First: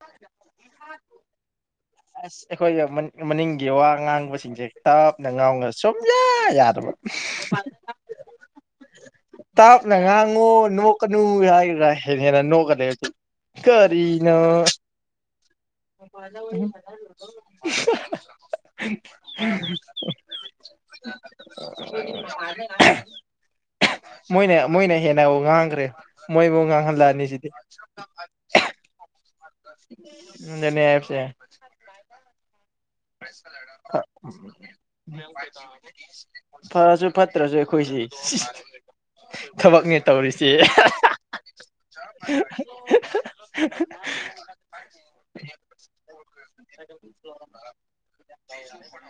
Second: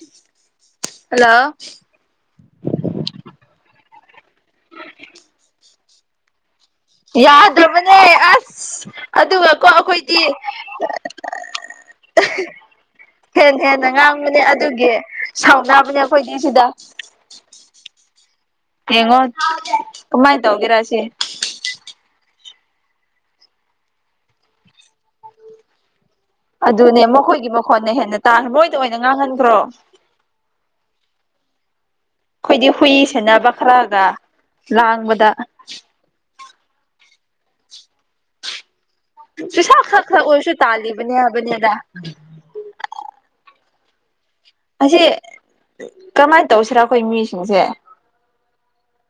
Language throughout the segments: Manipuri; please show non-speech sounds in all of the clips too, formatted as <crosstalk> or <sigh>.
<unintelligible> ꯍꯜꯂꯣ ꯑꯁ ꯑꯩꯈꯣꯏꯒ ꯃꯅꯤꯡꯒꯤ ꯋꯥ ꯑꯉꯥꯡꯕꯁꯤꯡꯁꯦ ꯇꯞꯅ ꯉꯥꯎꯅ ꯁꯨꯝꯂꯦ ꯌꯥ ꯌꯥꯗ꯭ꯔꯕꯅꯦ ꯑꯁ ꯑꯗꯨꯅꯀꯣ ꯇꯞꯅ ꯑꯩꯈꯣꯏꯗꯤ ꯉꯥꯡꯉꯨ ꯅꯣꯛꯀꯅꯨ ꯍꯦꯟꯅ <unintelligible> ꯍꯦꯟꯅ ꯉꯥꯡꯕꯅꯦ ꯀꯔꯤꯅꯣ ꯑꯗꯨꯒꯤ ꯁꯥꯎꯅꯕꯅꯦ ꯑꯩꯈꯣꯏꯗꯤ ꯁꯤꯗ <unintelligible> ꯌꯦꯡꯉꯣ ꯀꯃꯥꯏ ꯇꯧꯒꯦꯔꯥ ꯁꯤ <unintelligible> ꯃꯣꯏꯅ ꯃꯣꯏꯅ ꯍꯦꯟꯅꯕꯨ ꯉꯥꯡꯈ꯭ꯔꯦ ꯃꯣꯏꯕꯨ ꯑꯗꯨꯅꯦ ꯉꯥꯡꯍꯜꯂꯛꯑꯅꯤ ꯁꯤꯗꯤ ꯃꯈꯣꯏꯒꯤ ꯃꯈꯣꯟꯅ ꯍꯦꯟꯅ ꯇꯥꯈ꯭ꯔꯦ ꯃꯣꯏꯗ ꯑꯣꯏꯅ ꯉꯥꯡꯍꯟꯈ꯭ꯔꯣ <unintelligible> ꯑꯩꯈꯣꯏꯗꯤ ꯍꯨꯏ ꯁꯦꯟꯅꯕ ꯈꯔꯒ <unintelligible> ꯂꯥꯡꯕꯗ ꯐꯔꯁꯨ ꯐꯠꯇ꯭ꯔꯁꯨ ꯑꯈꯣꯏꯁꯤ ꯆꯨꯁꯥ ꯊꯕꯛꯅꯦ ꯈꯔ ꯈꯔ ꯇꯧꯔꯤꯁꯦ ꯑꯣꯏꯔꯁꯨ ꯇꯥꯜꯂꯤꯕꯅꯦ ꯍꯥꯏꯕꯅꯦꯗ <unintelligible> ꯑꯁꯤ ꯀꯔꯃꯥꯏꯅ ꯇꯧꯁꯤꯔꯥ ꯑꯩꯈꯣꯏ ꯃꯤꯁꯤꯡꯁꯦ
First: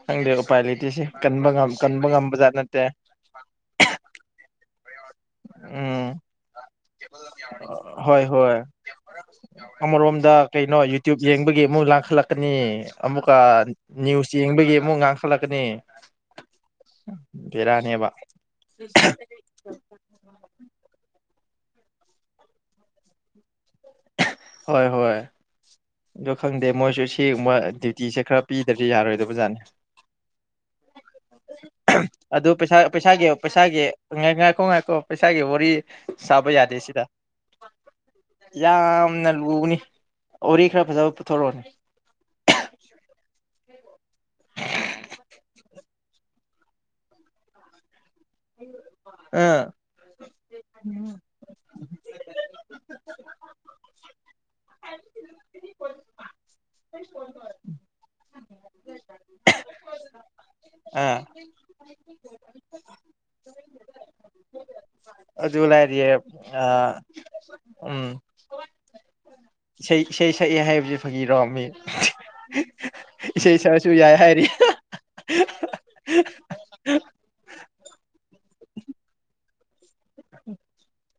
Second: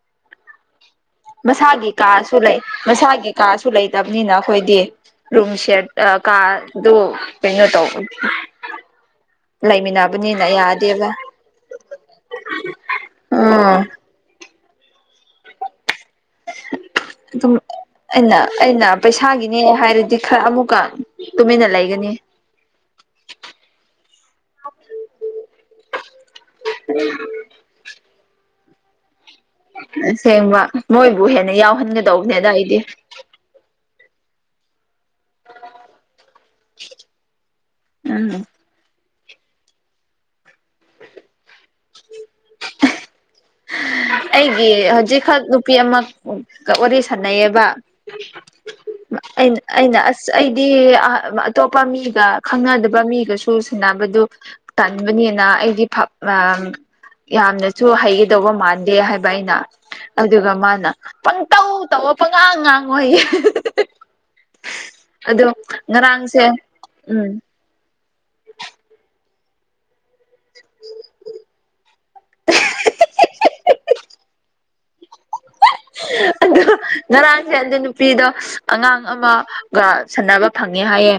ꯈꯪꯗꯦ ꯑꯄꯥꯏ ꯂꯩꯇꯦꯁꯦ ꯀꯟꯕ ꯃꯁꯥꯒꯤ ꯀꯟꯕ ꯀꯥꯁꯨ ꯉꯝꯕꯖꯥꯠ ꯂꯩ ꯅꯠꯇꯦ ꯃꯁꯥꯒꯤ ꯀꯥꯁꯨ ꯂꯩꯇꯕꯅꯤꯅ ꯑꯩꯈꯣꯏꯗꯤ ꯔꯨꯝ ꯎꯝ ꯁꯤꯌꯔ ꯀꯥꯗꯨ ꯀꯩꯅꯣ ꯇꯧꯕꯒꯤ ꯍꯣꯏ ꯍꯣꯏ ꯑꯃꯔꯣꯝꯗ ꯀꯩꯅꯣ ꯌꯨꯇ꯭ꯌꯨꯕ ꯌꯦꯡꯕꯒꯤ ꯑꯃꯨꯛ ꯂꯥꯡꯈꯠꯂꯛꯀꯅꯤ ꯑꯃꯨꯛꯀ ꯅꯌꯨꯁ ꯌꯦꯡ ꯕꯒꯤ ꯑꯃꯨꯛ ꯉꯥꯡꯈꯠꯂꯛꯀꯅꯤ ꯑꯗꯨꯝ ꯕꯦꯔꯥꯅꯦꯕ ꯑꯩꯅ ꯑꯩꯅ ꯄꯩꯁꯥꯒꯤꯅꯦ ꯍꯥꯏꯔ ꯗꯤ ꯈ꯭ꯔ ꯑꯃꯨꯛꯀ ꯇꯨꯃꯤꯟꯅ ꯂꯩꯒꯅꯤ ꯍꯣꯏ ꯍꯣꯏ ꯑꯗꯣ ꯈꯪꯗꯦ ꯃꯣꯏꯁꯨ ꯁꯤꯒꯨꯝꯕ ꯗ꯭ꯌꯨꯇꯤꯁꯦ ꯈ꯭ꯔ ꯄꯤꯗ꯭ꯔꯗꯤ ꯌꯥꯔꯣꯏꯗꯣ ꯑꯣꯖꯥꯅꯤ ꯑꯁꯦꯡꯕ ꯃꯣꯏꯕꯨ ꯍꯦꯟꯅ ꯌꯥꯎꯍꯟꯒꯗꯧꯕꯅꯦꯗ ꯑꯗꯨ ꯄꯩꯁꯥ ꯑꯩꯗꯤ ꯄꯩꯁꯥꯒꯤ ꯄꯩꯁꯥꯒꯤ ꯉꯥꯏ ꯉꯥꯏꯈꯣ ꯉꯥꯏꯈꯣ ꯄꯩꯁꯥꯒꯤ ꯋꯥꯔꯤ ꯁꯥꯕ ꯌꯥꯗꯦ ꯁꯤꯗ ꯎꯝ ꯌꯥꯝꯅ ꯂꯨꯕꯅꯤ ꯋꯥꯔꯤ ꯈꯔ ꯐꯖꯕ ꯄꯨꯊꯣꯔꯛꯑꯣꯅꯦ ꯑꯩꯒꯤ ꯍꯧꯖꯤꯛꯈꯛ ꯅꯨꯄꯤ ꯑꯃꯒ ꯋꯥꯔꯤ ꯁꯥꯟꯅꯩꯌꯦꯕ <unintelligible> ꯑꯩꯅ ꯑꯥ ꯑꯩꯅ ꯑꯁ ꯑꯩꯗꯤ ꯑꯇꯣꯞꯄ ꯃꯤꯒ ꯈꯪꯅꯗꯕ ꯃꯤꯒꯁꯨ ꯁꯥꯟꯅꯕꯗꯨ ꯇꯟꯕꯅꯤꯅ ꯑꯩꯗꯤ ꯑꯝ ꯌꯥꯝꯅꯁꯨ ꯍꯩꯒꯗꯧꯕ ꯃꯥꯥꯟ ꯗꯦ ꯍꯥꯏꯕ ꯑꯩꯅ ꯑꯗꯨꯒ ꯃꯥꯅ ꯑꯥ ꯄꯪꯇꯧ ꯇꯧꯋꯣ ꯄꯉꯥꯡ ꯉꯥꯡꯉꯣ ꯍꯥꯏꯌꯦ ꯑꯗꯣ ꯑꯗꯨ ꯂꯥꯏꯔꯤꯌꯦ ꯉꯔꯥꯡꯁꯦ ꯑ ꯎꯝ ꯎꯝ ꯏꯁꯩ ꯏꯁꯩ ꯁꯛꯑꯦ ꯍꯥꯏꯕꯕꯁꯤ ꯐꯥꯒꯤꯔꯣ ꯃꯤ ꯏꯁꯩ ꯁꯛꯑꯁꯨ ꯌꯥꯏ ꯍꯥꯏꯔꯤ ꯑꯗꯣ ꯉꯔꯥꯡꯁꯦ ꯑꯗꯨ ꯅꯨꯄꯤꯗꯣ ꯑꯉꯥꯡ ꯑꯃꯒ ꯁꯥꯟꯅꯕ ꯐꯪꯉꯦ ꯍꯥꯏꯌꯦ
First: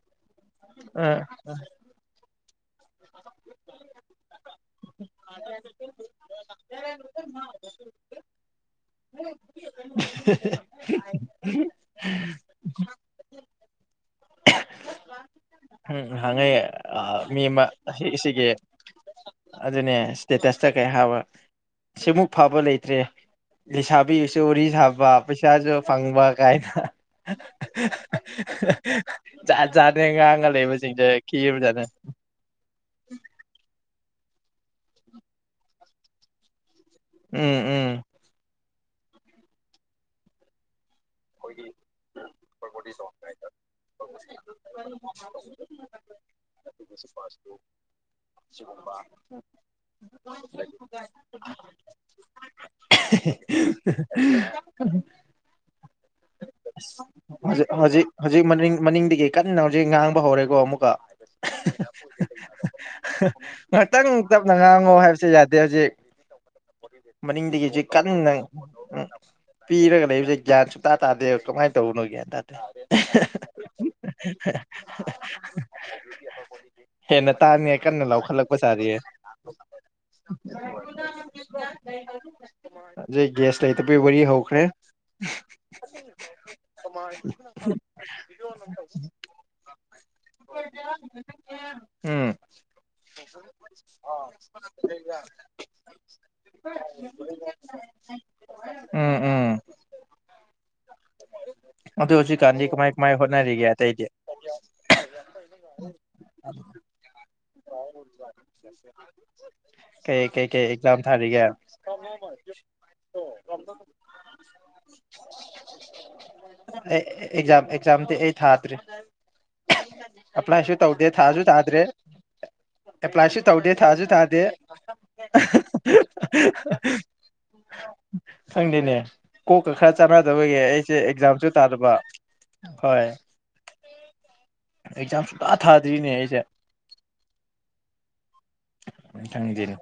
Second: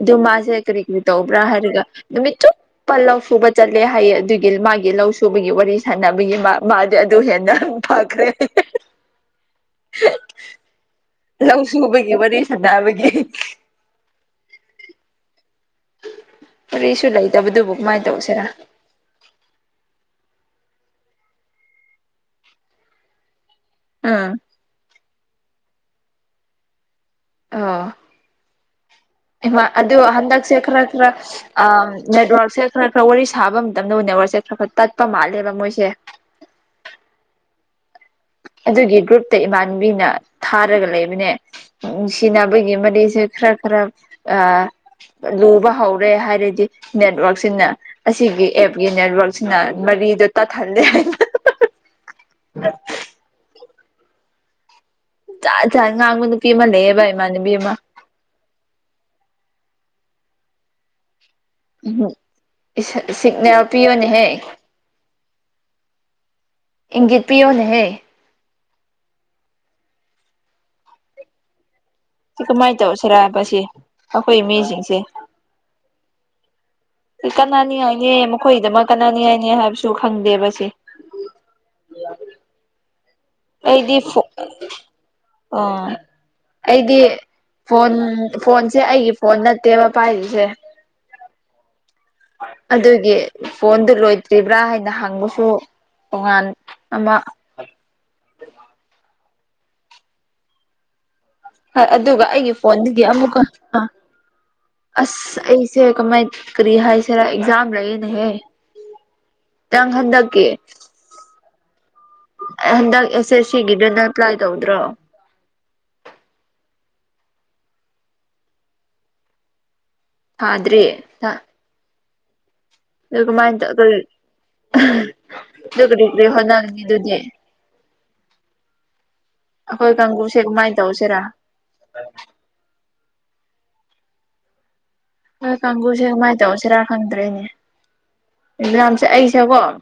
ꯑꯗꯨ ꯃꯥꯁꯦ ꯀꯔꯤ ꯀꯔꯤ ꯑ ꯇꯧꯕ꯭ꯔꯥ ꯍꯥꯏꯔꯒ ꯅꯨꯃꯤꯠ ꯆꯨꯞ ꯄ ꯂꯧ ꯁꯨꯕ ꯆꯠꯂꯦ ꯍꯥꯏꯌꯦ ꯑꯗꯨ ꯃꯥꯒꯤ ꯂꯧ ꯁꯨꯕꯒꯤ ꯋꯥꯔꯤ ꯁꯥꯟꯅꯕꯒꯤ ꯃꯥ ꯃꯥꯗꯤ ꯑꯗꯨ ꯍꯦꯟꯅ ꯐꯈ꯭ꯔꯦ <unintelligible> ꯂꯧ ꯁꯨꯕꯒꯤ ꯋꯥꯔꯤ ꯁꯥꯟꯅꯕꯒꯤ ꯋꯥꯔꯤꯁꯨ ꯂꯩꯇꯕꯗꯨꯕꯨ ꯀꯃꯥꯏꯅ ꯇꯧꯁꯤꯔꯥ <unintelligible> ꯁꯇꯦꯇꯁꯇ ꯀꯩ ꯍꯥꯏꯕ ꯁꯤꯃꯨꯛ ꯐꯕ ꯂꯩꯇ꯭ꯔꯦ ꯎꯝ ꯂꯩꯁꯥꯕꯤꯁꯨ ꯋꯥꯔꯤ ꯁꯥꯕ ꯄꯩꯁꯥꯁꯨ ꯐꯪꯕ ꯀꯥꯏꯅ ꯑꯩꯃꯥ ꯖꯥꯠ ꯑꯗꯨ ꯖꯥꯠꯅꯦ ꯉꯥꯡꯉ ꯍꯟꯗꯛꯁꯦ ꯈ꯭ꯔ ꯂꯩꯕꯁꯤꯡꯁꯦ ꯈ꯭ꯔ ꯈꯤꯕꯖꯥꯠꯅꯦ ꯑꯝ ꯅꯦꯠꯋꯥꯔꯛ ꯁꯦ ꯈꯔ ꯈꯔ ꯋꯥꯔꯤ ꯁꯥꯕ ꯃꯇꯝꯗ ꯅꯦꯠꯋꯥꯛ ꯈꯔ ꯈꯔ ꯇꯠꯄ ꯃꯥꯜꯂꯦꯕ ꯃꯣꯏꯁꯦ ꯎꯝ ꯎꯝ ꯑꯗꯨꯒꯤ ꯒ꯭ꯔꯨꯞꯇ ꯏꯃꯥꯟꯕꯤꯅ ꯊꯥꯔꯒ ꯂꯩ ꯕꯅꯦ ꯅꯨꯡꯁꯤꯅꯕꯒꯤ ꯃꯥꯔꯤꯁꯦ ꯈ꯭ꯔ ꯈ꯭ꯔ ꯑ ꯂꯨꯕ ꯍꯧꯔꯦ ꯍꯥꯏꯔꯗꯤ ꯅꯦꯠꯋꯔꯛꯁꯤꯅ ꯑꯁꯤꯒꯤ ꯑꯦꯞꯀꯤ ꯅꯦꯠꯋꯔꯛꯁꯤꯅ ꯃꯔꯤꯗꯣ ꯇꯥꯍꯜꯂꯦ ꯍꯥꯏ <unintelligible> ꯖꯥꯅꯤ ꯍꯧꯖꯤ ꯍꯧꯖꯤꯛ ꯍꯧꯖꯤꯛ ꯃꯅꯤꯡ ꯃꯅꯤꯡꯗꯒꯤ ꯀꯟꯅ ꯍꯧꯖꯤꯛ ꯉꯥꯡ ꯍꯧꯔꯦꯀꯣ ꯑꯃꯨꯛꯀ ꯁꯤꯒꯅꯦꯜ ꯉꯥꯛꯇꯪ ꯄꯤꯌꯣꯅꯦꯍꯦ ꯇꯞꯅ ꯉꯥꯡꯉꯣ ꯍꯥꯏꯕꯁꯦ ꯌꯥꯗꯦ ꯍꯧꯖꯤꯛ ꯏꯪꯒꯤꯠ ꯃꯅꯤꯡꯗꯒꯤ ꯄꯤꯌꯣꯅꯦꯍꯦ ꯀꯟꯅ ꯄꯤꯔꯒ ꯭ꯒꯌꯥ꯭ꯟ ꯁꯨꯛꯇꯥ ꯇꯥꯗꯦ ꯀꯃꯥꯏ ꯇꯧꯅꯣ ꯒꯌꯥ꯭ꯟ ꯁꯤ ꯇꯗꯦ ꯀꯃꯥꯏꯅ ꯇꯧꯁꯤꯔꯕ ꯁꯤ <inaudible> ꯀꯟꯅꯅꯤꯑꯣꯏꯅꯤ ꯂꯥꯎꯈꯠꯂꯛꯄ ꯃꯈꯣꯏꯒꯤꯗꯃꯛ ꯁꯥꯔꯤꯌꯦ ꯀꯥꯅꯅꯤꯉꯥꯏꯅꯦ ꯍꯥꯏꯕꯁꯨ ꯈꯪꯗꯦꯕ ꯁꯤ <inaudible> ꯖꯩ ꯒ꯭ꯌꯥꯁ ꯂꯩꯇꯕꯩ ꯋꯥꯔꯤ ꯍꯧꯈ꯭ꯔꯦ ꯑꯣ ꯑꯩꯗꯤ ꯐꯣꯟ ꯐꯣꯟꯁꯦ ꯑꯩꯒꯤ ꯐꯣꯟ ꯅꯠꯇꯦꯕ ꯄꯥꯏꯔꯤꯁꯦ ꯎꯝ <unintelligible> ꯑꯗꯨꯒꯤ ꯐꯣꯟꯗꯨ ꯂꯣꯏꯗ꯭ꯔꯤꯕ꯭ꯔꯥ ꯍꯥꯏꯅ ꯍꯪꯕꯁꯨ ꯇꯣꯉꯥꯟ ꯑꯃ <unintelligible> ꯎꯝ ꯎꯝ ꯍ ꯑꯗꯨ ꯑꯗꯨꯒ ꯑꯩꯒꯤ ꯍꯧꯖꯤꯛꯀꯥꯟꯗꯤ ꯀꯃꯥꯏ ꯐꯣꯟꯗꯒꯤ ꯀꯃꯥꯏ ꯑꯃꯨꯛꯀ ꯍꯣꯠꯅꯔꯤꯒꯦ ꯑ ꯑꯇꯩꯗꯤ ꯑꯁ ꯑꯩꯁꯦ ꯀꯃꯥꯏꯅ ꯀꯔꯤ ꯍꯥꯏꯁꯤꯔꯥ ꯑꯦꯛꯖꯥꯝ ꯂꯩꯌꯦꯅꯦꯍꯦ ꯀ꯭ꯌꯥꯝ ꯀꯩ ꯍꯟꯗꯒꯦ ꯀꯩ ꯀꯩ <unintelligible> ꯑꯩ ꯍꯟꯗꯛ ꯑꯦꯁ ꯑꯦꯁ ꯁꯤꯒꯤꯗꯨꯅ ꯇ꯭ꯔꯥꯏ ꯇꯧꯗ꯭ꯔꯣ ꯑꯦ ꯑꯦꯛꯖꯝ ꯑꯦꯛꯖꯝꯗꯤ ꯑꯩ ꯊꯥꯗ꯭ꯔꯤ ꯑꯄ꯭ꯂꯥꯏꯁꯨ ꯊꯥꯗ꯭ꯔꯤ ꯇꯧꯗꯦ ꯊꯥꯖꯨ ꯊꯥꯗ꯭ꯔꯦ ꯑꯗꯨ ꯑꯦꯄ꯭ꯂꯥꯏꯁꯨ ꯀꯃꯥꯏꯅ ꯇꯧꯗꯦ ꯇꯧꯗꯧꯔꯤ ꯊꯥꯁꯨ ꯊꯥꯗꯦ ꯗꯨ ꯀꯔꯤ ꯀꯔꯤ ꯍꯣꯠꯅꯅꯤꯡꯉꯤ ꯑꯗꯨꯗꯤ <inaudible> ꯈꯪꯗꯦꯅꯦ ꯀꯣꯛꯀ ꯑꯩꯈꯣꯏ ꯈꯔ ꯀꯥꯡꯕꯨꯁꯦ ꯆꯥꯟꯅꯗꯕ ꯌꯥꯏ ꯀꯃꯥꯏꯅ ꯑꯩꯁꯦ ꯇꯧꯁꯤꯔꯥ ꯑꯦꯛꯖꯥꯝꯁꯨ ꯊꯗꯕ ꯍꯣꯏ ꯑꯦꯛꯖꯥꯝ ꯅꯣꯏ ꯁꯨꯡꯊꯥ ꯀꯥꯡꯕꯨꯁꯦ ꯊꯥꯗ꯭ꯔꯤꯅꯦ ꯀꯃꯥꯏ ꯑꯩꯁꯦ ꯇꯧꯁꯤꯔꯥ ꯈꯪꯗ꯭ꯔꯦꯅꯦ ꯑꯦꯛꯖꯥꯝꯁꯦ ꯑꯩꯁꯦ ꯀꯣ ꯈꯪꯗꯦꯅꯦ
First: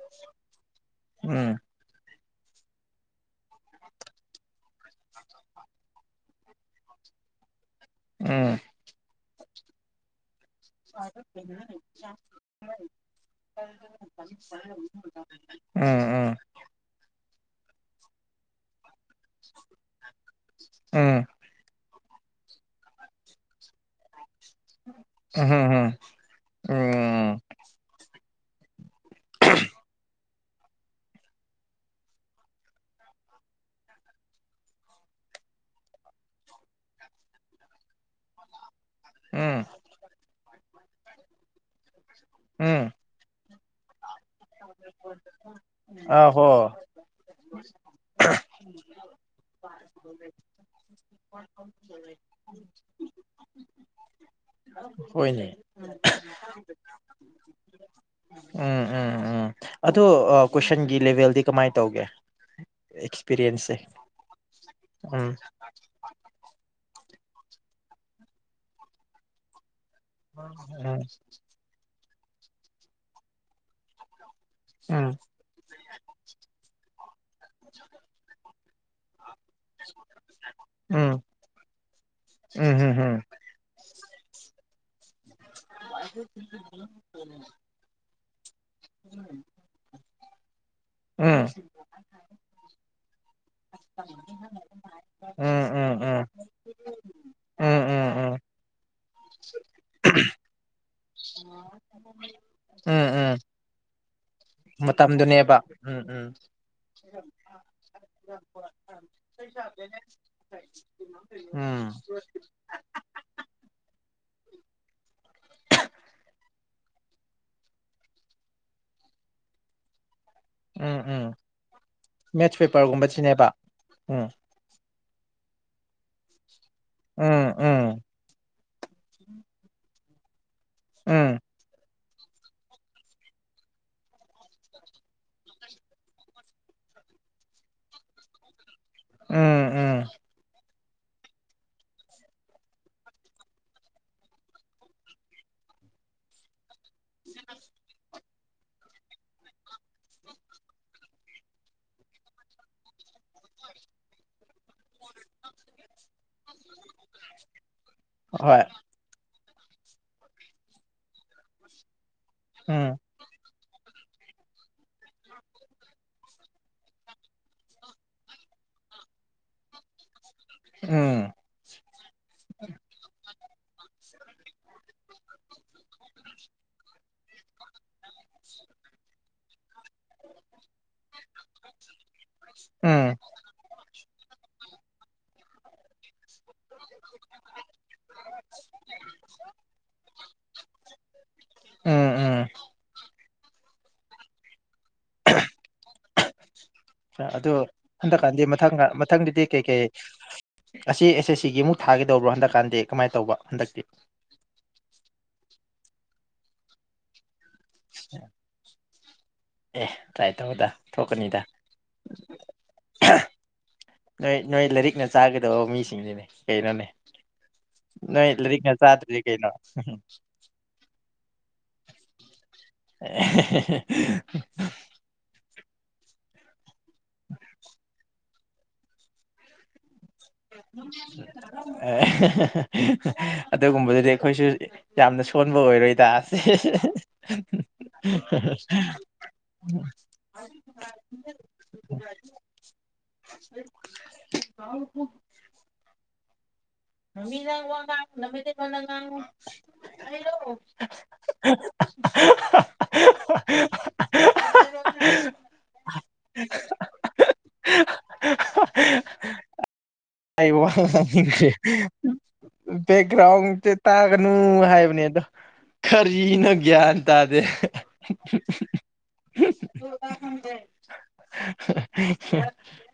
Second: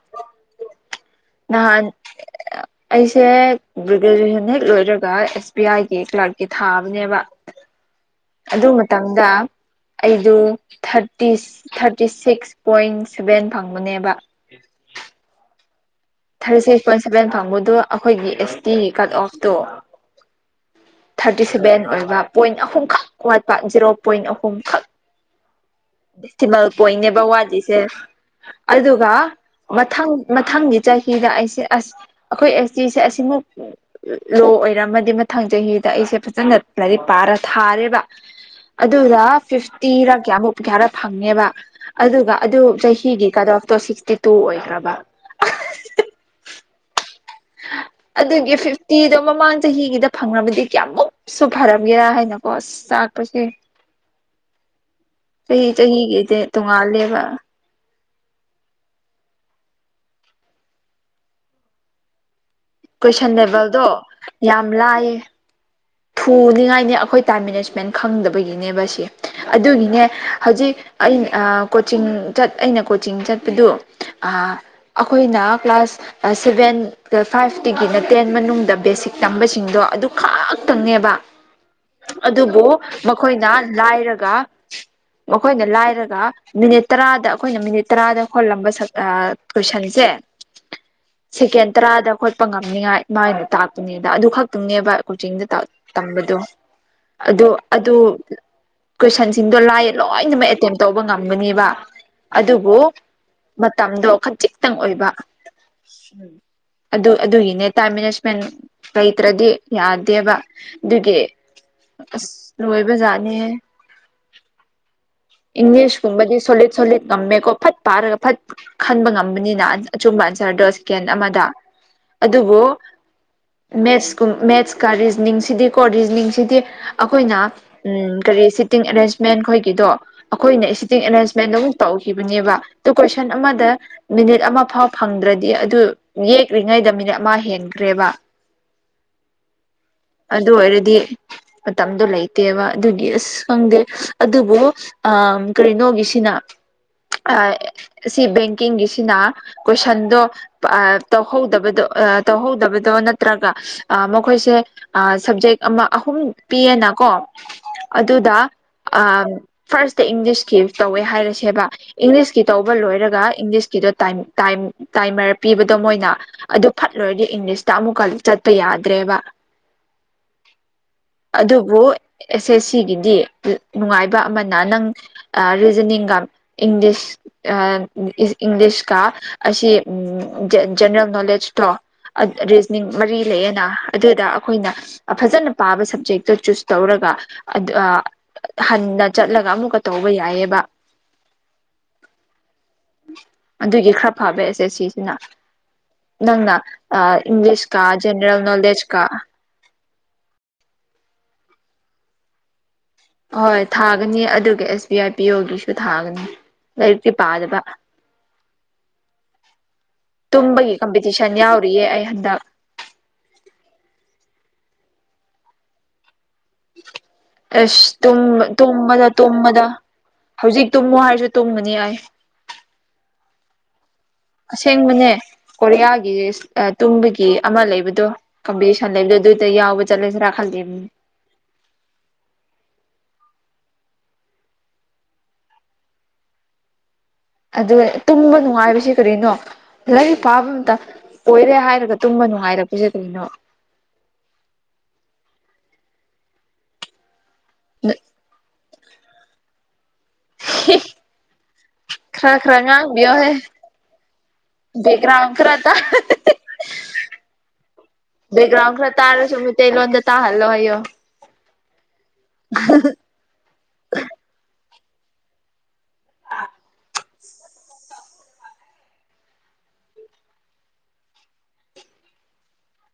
ꯎꯝ ꯅꯍꯥꯟ ꯑꯩꯁꯦ ꯒ꯭ꯔꯦꯖꯨꯑꯦꯁꯟ ꯍꯦꯛ ꯂꯣꯏꯔꯒ ꯑꯦꯁ ꯕꯤ ꯑꯥꯏꯒꯤ ꯀ꯭ꯂꯥꯔꯛꯀꯤ ꯊꯥꯕꯅꯦꯕ ꯎꯝ ꯑꯗꯨ ꯃꯇꯝꯗ ꯑꯩꯗꯨ ꯊꯔꯇꯤꯁ ꯊꯔꯇꯤ ꯁꯤꯛꯁ ꯄꯣꯏꯟ ꯁꯦꯕꯦ <unintelligible> ꯎꯝ ꯊꯥꯔꯇꯤ ꯁꯤꯛꯁ ꯄꯣꯏꯟ ꯁꯚꯦꯟ ꯐꯪꯕꯗꯣ ꯑꯩꯈꯣꯏꯒꯤ S T cut off to um thirty seven ꯑꯣꯏ ꯄꯣꯏꯟ ꯑꯍꯨꯝ ꯈꯛ ꯋꯥꯠꯄ ꯖꯤꯔꯣ ꯄꯣꯏꯟ ꯑ ꯍꯨꯝ ꯎꯝ ꯗꯦꯁꯤꯃꯦꯜ ꯄꯣꯏꯟꯅꯦꯕ ꯎꯝ ꯋꯥꯠꯂꯤꯁꯦ ꯑꯗꯨꯒ ꯃꯊꯪ ꯃꯊꯪꯒꯤ ꯆꯍꯤꯗ ꯑꯩꯁꯦ ꯑꯁ ꯑꯩꯈꯣꯏ ꯑꯦꯁ ꯇꯤ ꯁꯦ ꯑꯁꯤꯃꯨꯛ ꯂꯣ ꯑꯣꯏꯔꯝꯃꯗꯤ ꯃꯊꯪ ꯆꯍꯤ ꯑꯩꯁꯦ ꯐꯖꯟꯅ ꯂꯥꯏꯔꯤꯛ ꯄꯔꯥ ꯊꯥꯔꯦꯕ ꯑꯗꯨꯔ ꯎꯝ ꯐꯤꯐꯇꯤꯔ ꯀ꯭ꯌꯥꯃꯨꯛ ꯀ꯭ꯌꯥꯔꯛ ꯐꯪꯉꯦꯕ ꯑꯗꯨꯒ ꯑꯗꯨ ꯎꯝ ꯆꯍꯤꯒꯤ ꯀꯠ ꯑꯣꯞꯇꯣ ꯁꯤꯛꯁꯇꯤ ꯇꯨ ꯑꯣꯏꯈ꯭ꯔꯕ ꯑ ꯍꯣ ꯑꯗꯨꯒꯤ ꯐꯤꯐꯇꯤꯗꯣ ꯃꯃꯥꯡ ꯆꯍꯤꯒꯤꯗ ꯐꯪꯔꯝꯃꯗꯤ ꯀꯌꯥꯃꯨꯛꯁꯨ ꯐꯔꯝꯒꯦꯔꯥ ꯍꯥꯏꯅꯀꯣ ꯑꯁ ꯆꯥ ꯂꯥꯛꯄꯁꯦ ꯍꯣꯏꯅꯦ ꯆꯍꯤ ꯆꯍꯤꯒꯤꯗꯤ ꯇꯣꯡꯉꯥꯜꯂꯦꯕ ꯎꯝ ꯎꯝ ꯎꯝ ꯑꯗꯣ ꯀꯣꯏꯁꯟꯒꯤ ꯂꯦꯕꯦꯜꯗꯤ ꯀꯃꯥꯏ ꯇꯧꯒꯦ ꯀꯣꯏꯁꯟ ꯑꯦꯛꯁꯄꯤꯔꯤꯌꯦꯟꯁꯁꯦ ꯂꯦꯕꯜꯗꯣ ꯌꯥꯝ ꯂꯥꯏꯌꯦ ꯎꯝ ꯊꯨꯅꯤ ꯉꯥꯏꯅꯦ ꯑꯈꯣꯏ ꯇꯥꯏꯝ ꯃꯦꯅꯦꯖꯃꯦꯟ ꯈꯪꯗꯕꯒꯤꯅꯦꯕ ꯁꯤ ꯑꯗꯨꯒꯤ ꯍꯧꯖꯤꯛ ꯎꯝ ꯑꯩ ꯑ ꯀꯣꯆꯤꯡ ꯆꯠ ꯑꯩꯅ ꯀꯣꯆꯤꯡ ꯆꯠꯄꯗꯨ ꯑꯥ ꯎꯝ ꯑꯈꯣꯏꯅ ꯀ꯭ꯂꯥꯁ ꯁꯕꯦꯟ ꯐꯥꯏꯕꯇꯒꯤꯅ ꯇꯦꯟ ꯃꯅꯨꯡꯗ ꯕꯦꯁꯤꯛ ꯇꯝꯕꯁꯤꯡꯗꯣ ꯑꯗꯨ ꯈꯛꯇꯪ ꯅꯦꯕ ꯎꯝ ꯑꯗꯨꯕꯨ ꯎꯝ ꯃꯈꯣꯏꯅ ꯂꯥꯏꯔꯒ ꯃꯈꯣꯏꯅ ꯂꯥꯏꯔꯒ ꯃꯤꯅꯤꯠ ꯇꯔꯥꯗ ꯑꯈꯣꯏꯅ ꯃꯤꯅꯤꯠ ꯇꯔꯥꯗ ꯍꯣꯜꯂꯝꯕ ꯁꯛꯇ ꯀꯣꯏꯁꯟꯁꯦ ꯎꯝ ꯁꯦꯀꯦꯟ ꯇꯔꯥꯗ ꯈꯣꯠꯄ ꯉꯝꯅꯤꯉꯥꯏ ꯃꯥꯏ ꯇꯥꯛꯄꯅꯦꯗ ꯑꯗꯨ ꯈꯛꯇꯪꯅꯦꯕ ꯎꯝ ꯀꯣꯠꯆꯤꯡꯗ ꯎꯝ ꯎꯝ ꯎꯝ ꯇꯝꯕꯗꯨ ꯑꯗꯣ ꯎꯝ ꯎꯝ ꯎꯝ ꯑꯗꯨ ꯎꯝ ꯀꯣꯏꯁꯟꯁꯤꯡꯗꯣ ꯂꯥꯏꯌꯦ ꯂꯣꯏꯅꯃꯛ ꯑꯦꯇꯦꯝ ꯇꯧꯕ ꯉꯝꯒꯅꯦꯕ ꯑꯗꯨꯕꯨ ꯎꯝ ꯎꯝ ꯃꯇꯝ ꯃꯇꯝꯗꯨꯅꯦꯕ ꯎꯝ ꯎꯝ ꯑꯗꯨ ꯑꯗꯨꯒꯤꯅꯦ ꯇꯥꯏꯝ ꯃꯦꯅꯦꯖꯃꯦꯟ ꯂꯩꯇ꯭ꯔꯗꯤ ꯌꯥꯗꯦꯕ ꯑꯗꯨꯒꯤ ꯎꯝ ꯑꯁ ꯂꯣꯏꯕ ꯖꯥꯠꯅꯤꯍꯦ ꯏꯪꯂꯤꯁꯀꯨꯝꯕꯗꯤ ꯁꯣꯂꯤꯠ ꯁꯣꯂꯤꯠ ꯉꯝꯃꯦꯀꯣ ꯐꯠ ꯄꯥꯔꯒ ꯐꯠ ꯈꯟꯕ ꯉꯝꯕꯅꯤꯅ ꯑꯆꯨꯝꯕ ꯅꯇ꯭ꯔꯣ ꯎꯝ ꯁꯦꯀꯦꯟ ꯎꯝ ꯑꯃꯗ ꯃꯦꯠꯁ ꯑꯗꯨꯕꯨ ꯄꯦꯄꯔꯒꯨꯝꯕꯁꯤꯅꯦꯕ ꯃꯦꯠꯁ ꯎꯝ ꯀꯨꯝ ꯃꯦꯠꯁ ꯀꯥ ꯔꯤꯖꯅꯤꯡꯁꯤꯗꯤ ꯀꯣ ꯔꯤꯖꯅꯤꯡꯁꯤꯗꯤ ꯑꯈꯣꯏꯅ ꯎꯝ ꯀꯔꯤ ꯁꯤ ꯁꯤꯇꯤꯡ ꯑꯦꯔꯦꯟꯖꯃꯦꯟ ꯑꯈꯣꯏꯒꯤꯗꯣ ꯑꯈꯣꯏꯅ ꯁꯤꯇꯤꯡ ꯎꯝ ꯑꯦꯔꯦꯟꯖꯃꯦꯟꯗ ꯑꯃꯛ ꯇꯧ ꯏꯕꯅꯦꯕ ꯑꯗꯨ ꯀꯣꯏꯁꯟ ꯑꯃꯗ ꯃꯤꯅꯤꯠ ꯑꯃ ꯐꯥꯎ ꯐꯪꯗ꯭ꯔꯗꯤ ꯑꯗꯨ ꯌꯦꯛꯔꯤꯉꯩꯗ ꯃꯤ ꯃꯤꯅꯤꯠ ꯑꯃ ꯍꯦꯟꯈ꯭ꯔꯦꯕ ꯎꯝ ꯎꯝ ꯑꯗꯨ ꯑꯣꯏꯔꯗꯤ ꯃꯇꯝꯗꯣ ꯂꯩꯇꯦꯕ ꯑꯗꯨꯒꯤ ꯑꯁ ꯈꯪꯗꯦ ꯑꯗꯨꯕꯨ ꯑ ꯀꯔꯤꯅꯣꯒꯤꯁꯤꯅ ꯑꯥ ꯁꯤ ꯕꯦꯡꯀꯤꯡꯒꯤꯁꯤꯅ ꯀꯣꯏꯁꯟꯗꯣ ꯑ ꯇꯧꯍꯧꯗꯕꯗꯣ ꯑ ꯇꯧꯍꯧꯗꯕꯗꯣ ꯅꯠꯇ꯭ꯔꯒ ꯑ ꯃꯈꯣꯏꯁꯦ ꯑ ꯁꯕꯖꯦꯛ ꯑꯃ ꯑꯍꯨꯝ ꯄꯤꯌꯦꯅꯀꯣ ꯑꯗꯨꯗ ꯍꯣꯏ ꯑ ꯐꯥꯁꯇꯥ ꯏꯪꯂꯤꯁꯀꯤ ꯇꯧꯋꯦ ꯍꯥꯏꯔꯁꯦꯕ ꯏꯪꯂꯤꯁꯀꯤ ꯇꯧꯕ ꯎꯝ ꯂꯣꯏꯔꯒ ꯏꯪꯂꯤꯁ ꯀꯤꯗꯣ ꯇꯥꯏꯃ ꯇꯥꯏꯃ ꯇꯥꯢꯃꯔ ꯄꯤꯕꯗꯣ ꯃꯣꯏꯅ ꯑꯗꯨ ꯐꯠ ꯂꯣꯏꯔꯒ ꯏꯪꯂꯤꯁꯇ ꯑꯃꯨꯛꯀ ꯆꯠꯄ ꯌꯥ ꯗ꯭ꯔꯦꯕ ꯎꯝ ꯑꯗꯨꯕꯨ ꯑꯦꯁ ꯑꯦꯁ ꯁꯤꯒꯤꯗꯤ ꯅꯨꯡꯉꯥꯏꯕ ꯑꯃꯅ ꯅꯪ ꯔꯤꯖꯅꯤꯡꯒ ꯏꯪꯂꯤꯁ ꯑ ꯏꯁ ꯏꯪꯂꯤ ꯂꯤꯁꯀꯥ ꯑꯁꯤ ꯖ ꯖꯦꯟꯅꯔꯦꯜ ꯅꯣꯂꯦꯁ ꯇꯣ ꯑꯗ ꯔꯤꯖꯅꯤꯡ ꯎꯝ ꯃꯔꯤ ꯂꯩꯌꯦꯅ ꯑꯗꯨꯗ ꯑꯈꯣꯏꯅ ꯐꯖꯅ ꯄꯥꯕ ꯁꯕꯖꯦꯛ ꯇꯨ ꯆꯨꯁ ꯇꯧꯔꯒ ꯑꯗꯨ ꯍꯟꯅ ꯆꯠꯂꯒ ꯑꯃꯨꯛꯀ ꯇꯧꯕ ꯌꯥꯏꯑꯕ ꯎꯝ ꯎꯝ ꯑꯗꯨꯒꯤ ꯈꯔ ꯐꯕ ꯑꯦꯁ ꯑꯦꯁ ꯁꯤ ꯅꯪꯅ ꯑꯗꯨ ꯏꯪꯂꯤꯁ ꯀꯥ ꯖꯦꯅꯔꯦꯜ ꯅꯣꯂꯦꯖ ꯀꯥ ꯀꯩ ꯀꯩ ꯑꯁꯤ ꯑꯦꯁ ꯑꯦꯁ ꯁꯤꯒꯤ ꯑꯃꯨꯛ ꯊꯥꯒꯦꯇꯧꯕ꯭ꯔꯣ ꯍꯟꯗꯛꯀꯥꯟꯗꯤ ꯀꯃꯥꯏꯅ ꯇꯧꯕ ꯍꯣꯏ ꯍꯟꯗꯛꯇꯤ ꯊꯥꯒꯅꯤ ꯑꯗꯨꯒ ꯑꯦꯁ ꯕꯤ ꯑꯥꯏ ꯄꯤꯌꯣꯒꯤꯁꯨ ꯊꯥꯒꯅꯤ ꯂꯥꯏꯔꯤꯛꯇꯤ ꯄꯥꯗꯕ <inaudible> ꯑꯦ ꯇ꯭ꯔꯥꯏ ꯇꯧꯕꯗ ꯇꯨꯝꯕꯒꯤ ꯀꯝꯄꯤꯇꯤꯁꯟ ꯊꯣꯛꯀꯅꯤꯗ ꯌꯥꯎꯔꯤꯌꯦ ꯑꯩ ꯍꯟꯗꯛ <inaudible> ꯀꯔꯤ ꯅꯣꯏ ꯂꯥꯏꯔꯤꯛꯅ ꯆꯥꯒꯗꯧꯕ ꯃꯤꯁꯤꯡꯁꯤꯅꯦ ꯀꯩꯅꯣꯅꯦ ꯑꯁ ꯇꯨꯝ ꯅꯣꯏ ꯂꯥꯏꯔꯤꯛꯅ ꯇꯨꯝꯕꯗ ꯆꯥꯗ꯭ꯔꯗꯤ ꯀꯩꯅꯣ ꯇꯨꯝꯕꯗ ꯍꯧꯖꯤꯛ ꯇꯨꯝꯃꯣ ꯍꯥꯏꯔꯁꯨ ꯇꯨꯝꯕꯅꯤ ꯑꯩ ꯑꯍ ꯍ ꯍ ꯑꯁꯦꯡꯕꯅꯦ ꯀꯣꯔꯤꯌꯥꯒꯤ ꯇꯨꯝꯕꯒꯤ ꯑꯃ ꯂꯩꯕꯗꯣ ꯀꯝꯄꯤꯇꯤꯁꯟ ꯂꯩꯕꯗꯣ ꯑꯗꯨꯗ ꯌꯥꯎ ꯑꯦ ꯍ ꯍ ꯍ ꯑꯗꯨꯒꯨꯝꯕꯗꯨꯗꯤ ꯑꯩꯈꯣꯏꯁꯨ ꯌꯥꯝꯅ ꯁꯣꯟꯕ ꯑꯣꯏꯔꯣꯏ ꯗ ꯑꯗꯨ ꯇꯨꯝꯕ ꯅꯨꯡꯉꯥꯏꯕꯁꯤ ꯀꯔꯤꯅꯣ ꯂꯥꯏꯔꯤꯛ ꯄꯥꯕ ꯃꯇꯝ ꯑꯣꯏꯔꯦ ꯍꯥꯏꯔꯒ ꯇꯨꯝꯕ ꯅꯨꯉꯥꯏꯔꯛꯄꯁꯦ ꯀꯔꯤꯅꯣ <unintelligible> ꯅꯨꯃꯤꯗꯥꯡ ꯋꯥꯉꯥꯡ <unintelligible> ꯍꯜꯂꯣ <unintelligible> ꯈꯔ ꯈꯔ ꯉꯥꯡꯕꯤꯌꯣꯍꯦ ꯕꯦꯛꯒ꯭ꯔꯥꯟ ꯈꯔ ꯇꯥ ꯕꯦꯛꯒ꯭ꯔꯥꯎ ꯈꯔ ꯇꯥꯔꯁꯨ ꯃꯩꯇꯩ ꯂꯣꯟꯗ ꯑꯩ ꯋꯥ ꯉꯥꯡꯅꯤꯡꯗꯔꯦ ꯕꯦꯛꯒ꯭ꯔꯥꯎꯟꯁꯦ ꯇꯥꯒꯅꯨ ꯍꯥꯏꯕ ꯅꯦꯗꯣ ꯀꯔꯤꯅꯣ ꯒ꯭ꯌꯥꯟ ꯇꯥꯗꯦ <unintelligible>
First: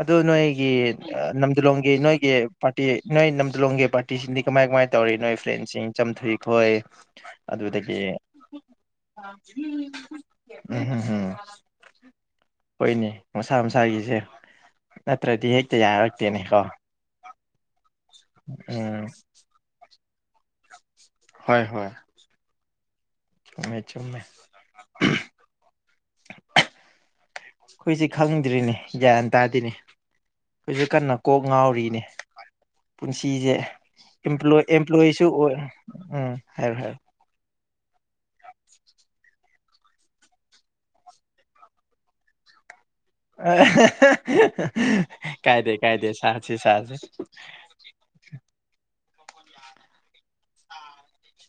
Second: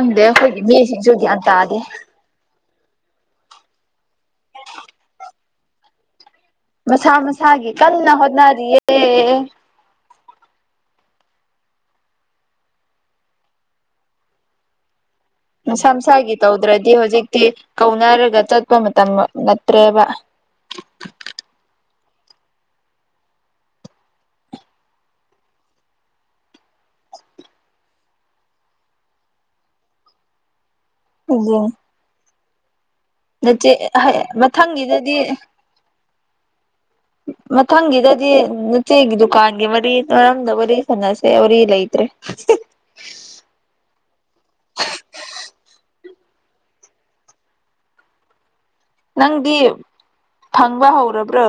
ꯑꯗꯨ ꯑꯩꯈꯣꯏꯒꯤ ꯅꯣꯏꯒꯤ ꯃꯤꯁꯤꯡꯁꯨ ꯒ꯭ꯌꯥꯟ ꯇꯥꯗꯦ ꯅꯝꯗꯤꯂꯣꯡꯒꯤ ꯅꯣꯏꯒꯤ ꯄꯥꯔꯇꯤ ꯅꯣꯏ ꯅꯝꯗꯂꯣꯡꯒꯤ ꯄꯥꯔꯇꯤꯁꯤꯡꯗꯤ ꯀꯃꯥꯏ ꯀꯃꯥꯏꯅ ꯇꯧꯔꯤ ꯅꯣꯏ ꯐ꯭ꯔꯦꯟꯁꯤꯡ ꯆꯝꯊꯨꯏ ꯍꯣꯏ ꯃꯁꯥ ꯃꯁꯥꯒꯤ ꯑꯗꯨꯗꯒꯤ ꯀꯟꯅ ꯍꯣꯠꯅꯔꯤꯌꯦ ꯎꯝꯝ ꯎꯝ ꯎꯝ ꯍꯣꯏꯅꯦ ꯃꯁꯥ ꯃꯁꯥꯒꯤꯁꯦ ꯅꯠꯇ꯭ꯔꯗꯤ ꯍꯦꯛꯇ ꯃꯁꯥ ꯃꯁꯥꯒꯤ ꯌꯥꯔꯛꯇꯦꯅꯦꯀꯣ ꯇꯧꯗ꯭ꯔꯗꯤ ꯍꯧꯖꯤꯛꯇꯤ ꯀꯧꯅꯔꯒ ꯆꯠꯄ ꯎꯝ ꯃꯇꯝ ꯅꯠꯇ꯭ꯔꯦꯕ ꯍꯣꯏ ꯍꯣꯏ ꯆꯨꯝꯃꯦ ꯆꯨꯝꯃꯦ ꯑꯩꯈꯣꯏꯁꯦ ꯈꯪꯗ꯭ꯔꯤꯅꯦ ꯒ꯭ꯌꯥꯟ ꯇꯥꯗꯦꯅꯦ ꯑꯩꯁꯨ ꯀꯟꯅ ꯀꯣꯛ ꯑꯗꯨꯅꯤ ꯉꯥꯎꯔꯤꯅꯦ ꯄꯨꯟꯁꯤꯁꯦ ꯅꯆꯦ ꯑꯦꯝꯄ꯭ꯂꯣꯏ ꯃꯊꯪꯒꯤꯗꯗꯤ ꯑꯦꯝꯄ꯭ꯂꯣꯏꯁꯨ ꯑꯣꯏ ꯎꯝ ꯍꯥꯏꯔꯣ ꯍꯥꯏꯔꯣ <inaudible> ꯃꯊꯪꯒꯤꯗꯗꯤ ꯅꯆꯦꯒꯤ ꯗꯨꯀꯥꯟꯒꯤ ꯃꯔꯤ ꯃꯔꯝꯗ ꯋꯥꯔꯤ ꯁꯥꯟꯅꯁꯦ ꯋꯥꯔꯤ ꯂꯩꯇ꯭ꯔꯦ ꯍꯝ ꯑ ꯍ ꯍ ꯀꯥꯏꯗꯦ ꯀꯥꯏꯗꯦ ꯁꯥꯁꯤ ꯁꯥꯁꯤ ꯅꯪꯗꯤ ꯐꯪꯕ ꯍꯧꯔꯕ꯭ꯔꯣ